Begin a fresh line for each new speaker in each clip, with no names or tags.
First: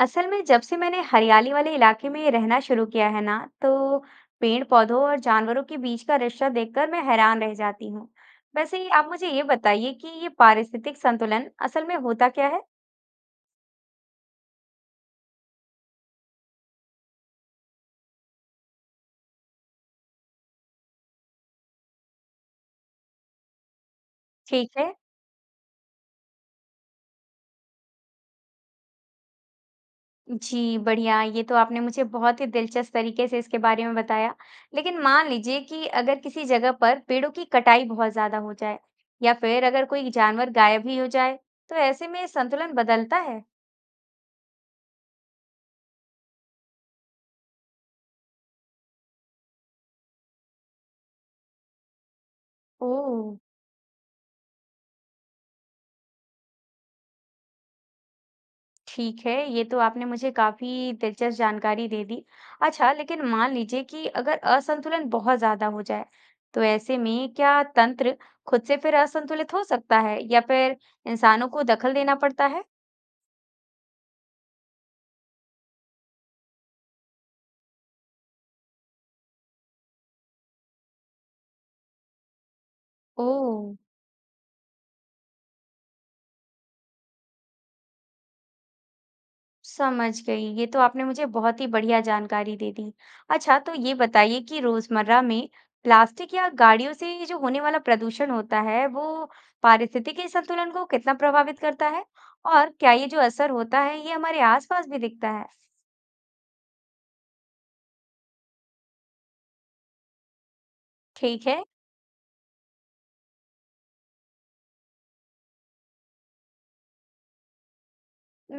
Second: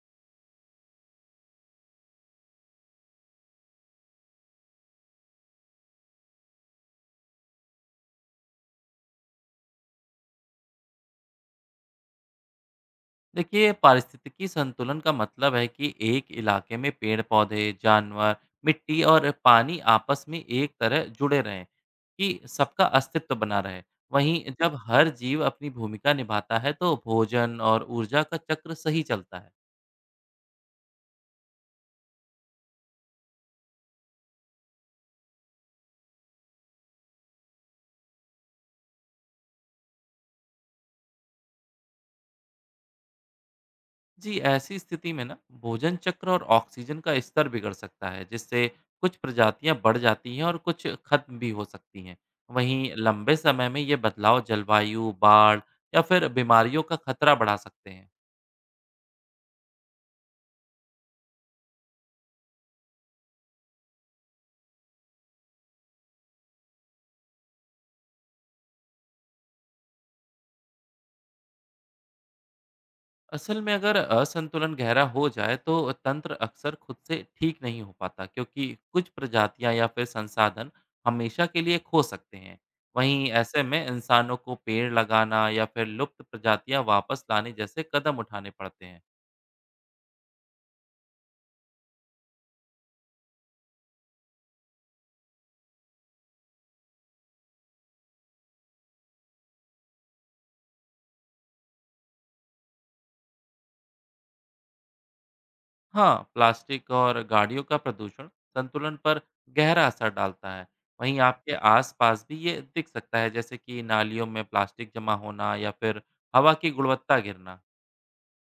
असल में जब से मैंने हरियाली वाले इलाके में रहना शुरू किया है ना तो पेड़ पौधों और जानवरों के बीच का रिश्ता देखकर मैं हैरान रह जाती हूँ। वैसे ही आप मुझे ये बताइए कि ये पारिस्थितिक संतुलन असल में होता क्या है।
देखिए, पारिस्थितिकी संतुलन का मतलब है कि एक इलाके में पेड़ पौधे जानवर मिट्टी और पानी आपस में एक तरह जुड़े रहें कि सबका अस्तित्व बना रहे। वहीं
ठीक
जब
है
हर जीव अपनी भूमिका निभाता है तो भोजन और ऊर्जा का चक्र सही चलता है।
जी, बढ़िया। ये तो आपने मुझे बहुत ही दिलचस्प तरीके से इसके बारे में बताया। लेकिन मान लीजिए कि अगर किसी जगह पर पेड़ों की कटाई बहुत ज्यादा हो जाए या फिर अगर कोई जानवर गायब ही हो जाए, तो ऐसे में संतुलन बदलता है।
जी, ऐसी स्थिति में ना भोजन चक्र और ऑक्सीजन का स्तर बिगड़ सकता है, जिससे कुछ प्रजातियां बढ़ जाती हैं और कुछ खत्म भी हो सकती हैं।
ओ,
वहीं लंबे समय में ये बदलाव जलवायु बाढ़ या फिर बीमारियों का खतरा बढ़ा सकते हैं।
ठीक है, ये तो आपने मुझे काफ़ी दिलचस्प जानकारी दे दी। अच्छा, लेकिन मान लीजिए कि अगर असंतुलन बहुत ज़्यादा हो जाए, तो ऐसे में क्या तंत्र खुद से फिर असंतुलित हो सकता है या फिर इंसानों को दखल देना पड़ता है?
असल में अगर असंतुलन गहरा हो जाए तो तंत्र अक्सर खुद से ठीक नहीं हो पाता, क्योंकि कुछ प्रजातियां या फिर संसाधन हमेशा के लिए खो सकते हैं। वहीं ऐसे
ओह!
में इंसानों को पेड़ लगाना या फिर लुप्त प्रजातियां वापस लाने जैसे कदम उठाने पड़ते हैं।
समझ गई। ये तो आपने मुझे बहुत ही बढ़िया जानकारी दे दी। अच्छा, तो ये बताइए कि रोजमर्रा में प्लास्टिक या गाड़ियों से जो होने वाला प्रदूषण होता है, वो पारिस्थितिकी संतुलन को कितना प्रभावित करता है? और क्या ये जो असर होता है, ये हमारे आसपास भी दिखता है?
हाँ, प्लास्टिक और गाड़ियों का प्रदूषण संतुलन पर गहरा असर डालता है। वहीं
ठीक
आपके
है।
आसपास भी ये दिख सकता है, जैसे कि नालियों में प्लास्टिक जमा होना या फिर हवा की गुणवत्ता गिरना।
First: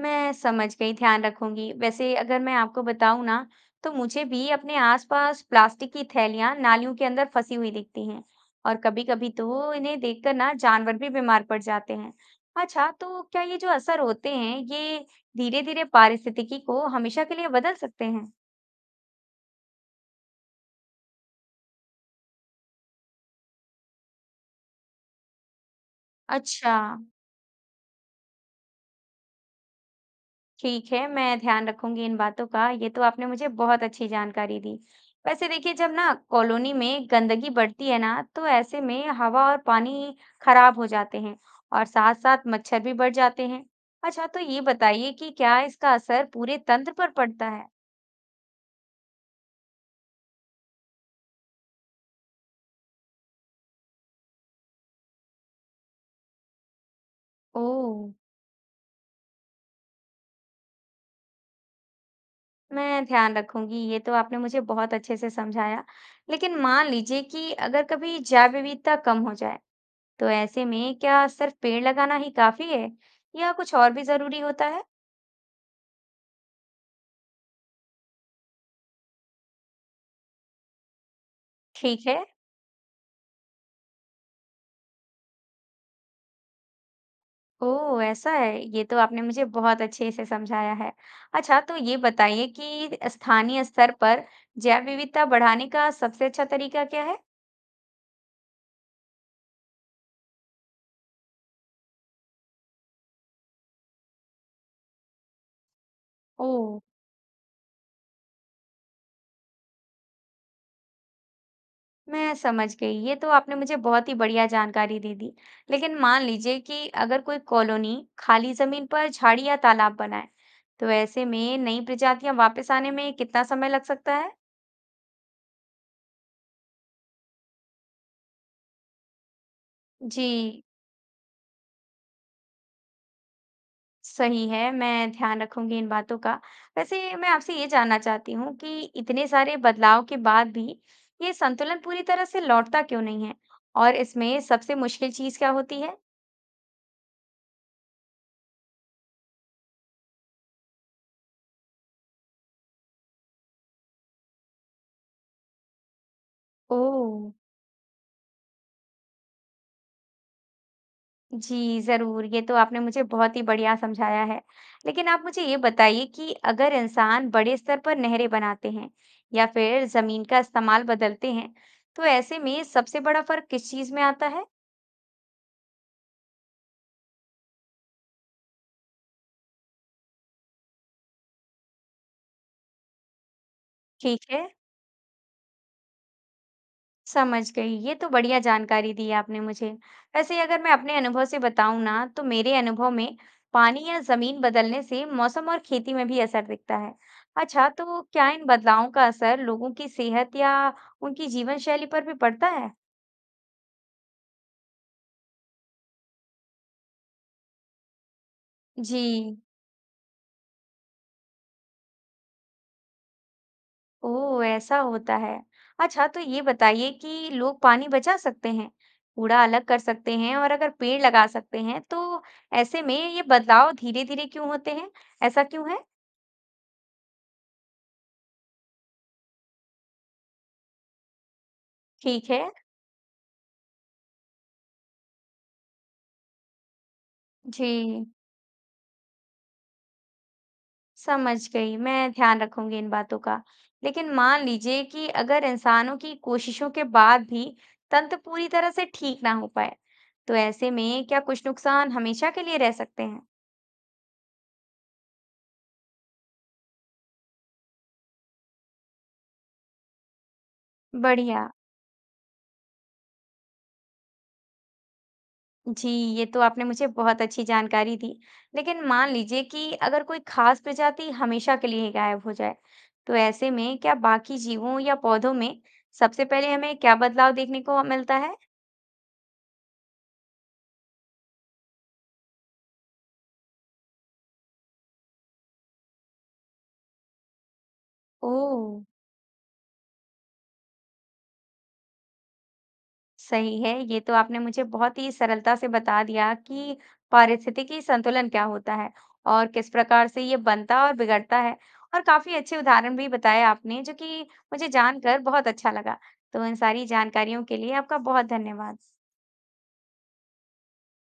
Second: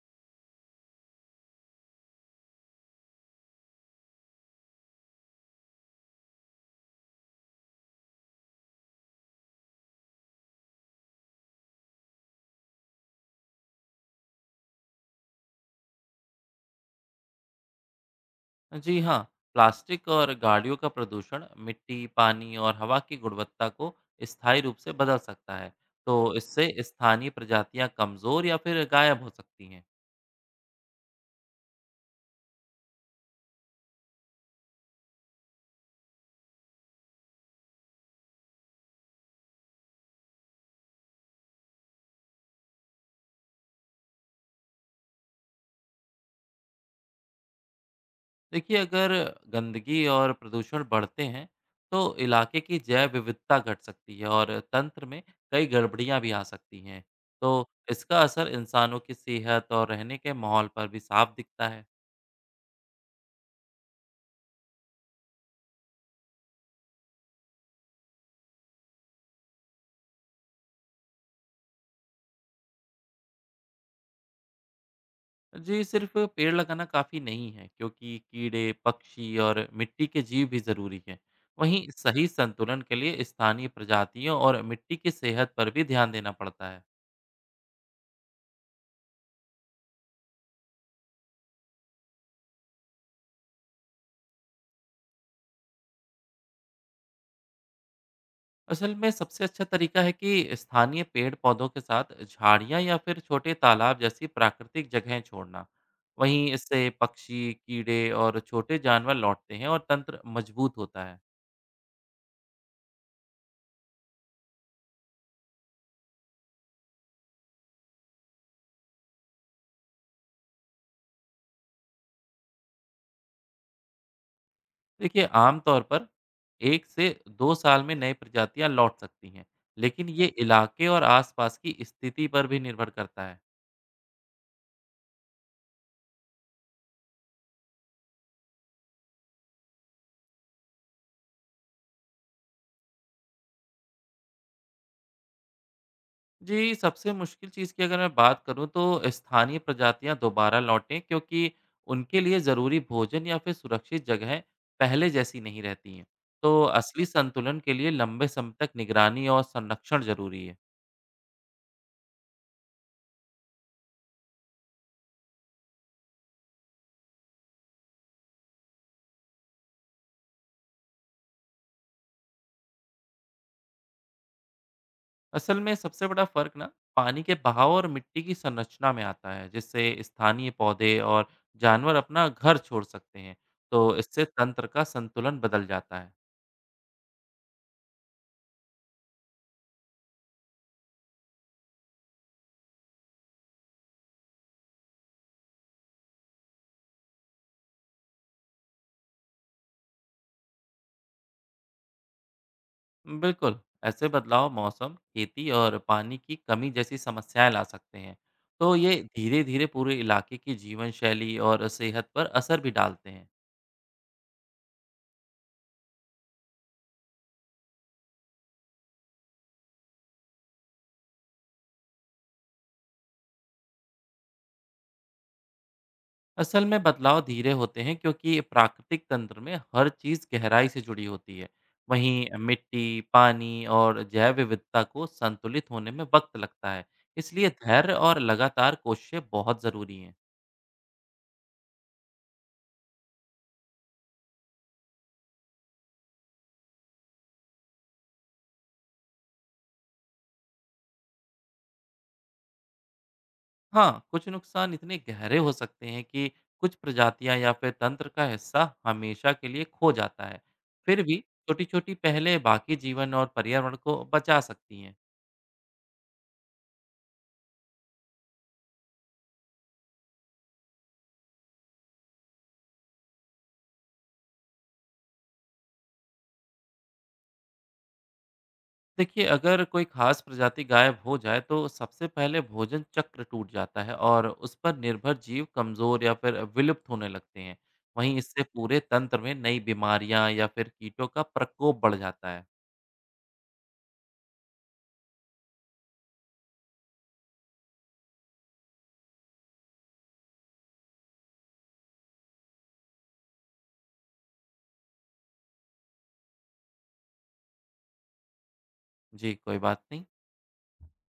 मैं समझ गई, ध्यान रखूंगी। वैसे अगर मैं आपको बताऊं ना, तो मुझे भी अपने आसपास प्लास्टिक की थैलियां नालियों के अंदर फंसी हुई दिखती हैं और कभी-कभी तो इन्हें देखकर ना जानवर भी बीमार पड़ जाते हैं। अच्छा, तो क्या ये जो असर होते हैं, ये धीरे-धीरे पारिस्थितिकी को हमेशा के लिए बदल सकते हैं?
जी हाँ, प्लास्टिक और गाड़ियों का प्रदूषण मिट्टी पानी और हवा की गुणवत्ता को स्थायी रूप से बदल सकता है। तो इससे
अच्छा,
स्थानीय प्रजातियां कमजोर या फिर गायब हो सकती हैं।
ठीक है, मैं ध्यान रखूंगी इन बातों का। ये तो आपने मुझे बहुत अच्छी जानकारी दी। वैसे देखिए, जब ना कॉलोनी में गंदगी बढ़ती है ना, तो ऐसे में हवा और पानी खराब हो जाते हैं और साथ-साथ मच्छर भी बढ़ जाते हैं। अच्छा, तो ये बताइए कि क्या इसका असर पूरे तंत्र पर पड़ता है?
देखिए, अगर गंदगी और प्रदूषण बढ़ते हैं तो इलाके की जैव विविधता घट सकती है और तंत्र में कई गड़बड़ियां भी आ सकती हैं। तो
ओह!
इसका असर इंसानों की सेहत और रहने के माहौल पर भी साफ दिखता है।
मैं ध्यान रखूंगी। ये तो आपने मुझे बहुत अच्छे से समझाया। लेकिन मान लीजिए कि अगर कभी जैव विविधता कम हो जाए, तो ऐसे में क्या सिर्फ पेड़ लगाना ही काफी है या कुछ और भी जरूरी होता है?
जी, सिर्फ पेड़ लगाना काफ़ी नहीं है, क्योंकि कीड़े पक्षी और मिट्टी के जीव भी ज़रूरी हैं। वहीं
ठीक है।
सही संतुलन के लिए स्थानीय प्रजातियों और मिट्टी की सेहत पर भी ध्यान देना पड़ता है।
ओह, ऐसा है। ये तो आपने मुझे बहुत अच्छे से समझाया है। अच्छा, तो ये बताइए कि स्थानीय स्तर पर जैव विविधता बढ़ाने का सबसे अच्छा तरीका क्या है?
असल में सबसे अच्छा तरीका है कि स्थानीय पेड़ पौधों के साथ झाड़ियाँ या फिर छोटे तालाब जैसी प्राकृतिक जगहें छोड़ना। वहीं
ओह,
इससे पक्षी कीड़े और छोटे जानवर लौटते हैं और तंत्र मजबूत होता है।
मैं समझ गई। ये तो आपने मुझे बहुत ही बढ़िया जानकारी दे दी। लेकिन मान लीजिए कि अगर कोई कॉलोनी खाली जमीन पर झाड़ी या तालाब बनाए, तो ऐसे में नई प्रजातियां वापस आने में कितना समय लग सकता है?
देखिए, आमतौर पर एक से दो साल में नई प्रजातियां लौट सकती हैं, लेकिन ये
जी,
इलाके और आसपास की स्थिति पर भी निर्भर करता है।
सही है, मैं ध्यान रखूँगी इन बातों का। वैसे मैं आपसे ये जानना चाहती हूँ कि इतने सारे बदलाव के बाद भी ये संतुलन पूरी तरह से लौटता क्यों नहीं है? और इसमें सबसे मुश्किल चीज़ क्या होती है?
जी, सबसे मुश्किल चीज़ की अगर मैं बात करूँ तो स्थानीय प्रजातियाँ दोबारा लौटें, क्योंकि उनके लिए ज़रूरी भोजन या फिर सुरक्षित जगहें पहले जैसी नहीं रहती हैं। तो असली
ओह!
संतुलन के लिए लंबे समय तक निगरानी और संरक्षण ज़रूरी है।
जी, ज़रूर, ये तो आपने मुझे बहुत ही बढ़िया समझाया है। लेकिन आप मुझे ये बताइए कि अगर इंसान बड़े स्तर पर नहरें बनाते हैं या फिर ज़मीन का इस्तेमाल बदलते हैं, तो ऐसे में सबसे बड़ा फ़र्क किस चीज़ में आता है?
असल में सबसे बड़ा फ़र्क ना पानी के बहाव और मिट्टी की संरचना में आता है, जिससे स्थानीय पौधे और जानवर अपना घर छोड़ सकते हैं। तो इससे
ठीक है।
तंत्र का संतुलन बदल जाता है।
समझ गई। ये तो बढ़िया जानकारी दी आपने मुझे। वैसे अगर मैं अपने अनुभव से बताऊँ ना, तो मेरे अनुभव में पानी या जमीन बदलने से मौसम और खेती में भी असर दिखता है। अच्छा, तो क्या इन बदलावों का असर लोगों की सेहत या उनकी जीवन शैली पर भी पड़ता है?
बिल्कुल, ऐसे बदलाव मौसम, खेती और पानी की कमी जैसी समस्याएँ ला सकते हैं। तो ये
जी,
धीरे-धीरे पूरे इलाके की जीवन शैली और सेहत पर असर भी डालते हैं।
ओह! ऐसा होता है। अच्छा, तो ये बताइए कि लोग पानी बचा सकते हैं, कूड़ा अलग कर सकते हैं और अगर पेड़ लगा सकते हैं, तो ऐसे में ये बदलाव धीरे-धीरे क्यों होते हैं? ऐसा क्यों है?
असल में बदलाव धीरे होते हैं, क्योंकि प्राकृतिक तंत्र में हर चीज़ गहराई से जुड़ी होती है। वहीं
ठीक है।
मिट्टी, पानी और जैव विविधता को संतुलित होने में वक़्त लगता है। इसलिए धैर्य
जी,
और लगातार कोशिशें बहुत ज़रूरी हैं।
समझ गई। मैं ध्यान रखूंगी इन बातों का। लेकिन मान लीजिए कि अगर इंसानों की कोशिशों के बाद भी तंत्र पूरी तरह से ठीक ना हो पाए, तो ऐसे में क्या कुछ नुकसान हमेशा के लिए रह सकते हैं?
हाँ, कुछ नुकसान इतने गहरे हो सकते हैं कि कुछ प्रजातियां या फिर तंत्र का हिस्सा हमेशा के लिए खो जाता है। फिर भी
बढ़िया।
छोटी-छोटी पहलें बाकी जीवन और पर्यावरण को बचा सकती हैं।
जी, ये तो आपने मुझे बहुत अच्छी जानकारी दी। लेकिन मान लीजिए कि अगर कोई खास प्रजाति हमेशा के लिए गायब हो जाए, तो ऐसे में क्या बाकी जीवों या पौधों में सबसे पहले हमें क्या बदलाव देखने को मिलता है?
देखिए, अगर कोई खास प्रजाति गायब हो जाए तो सबसे पहले भोजन चक्र टूट जाता है और उस पर निर्भर जीव कमजोर या फिर विलुप्त होने लगते हैं। वहीं इससे
ओह!
पूरे तंत्र में नई बीमारियां या फिर कीटों का प्रकोप बढ़ जाता है।
सही है, ये तो आपने मुझे बहुत ही सरलता से बता दिया कि पारिस्थितिकी संतुलन क्या होता है और किस प्रकार से ये बनता और बिगड़ता है और काफ़ी अच्छे उदाहरण भी बताए आपने जो कि मुझे जानकर बहुत अच्छा लगा। तो इन सारी जानकारियों के लिए आपका बहुत धन्यवाद।
जी, कोई बात नहीं।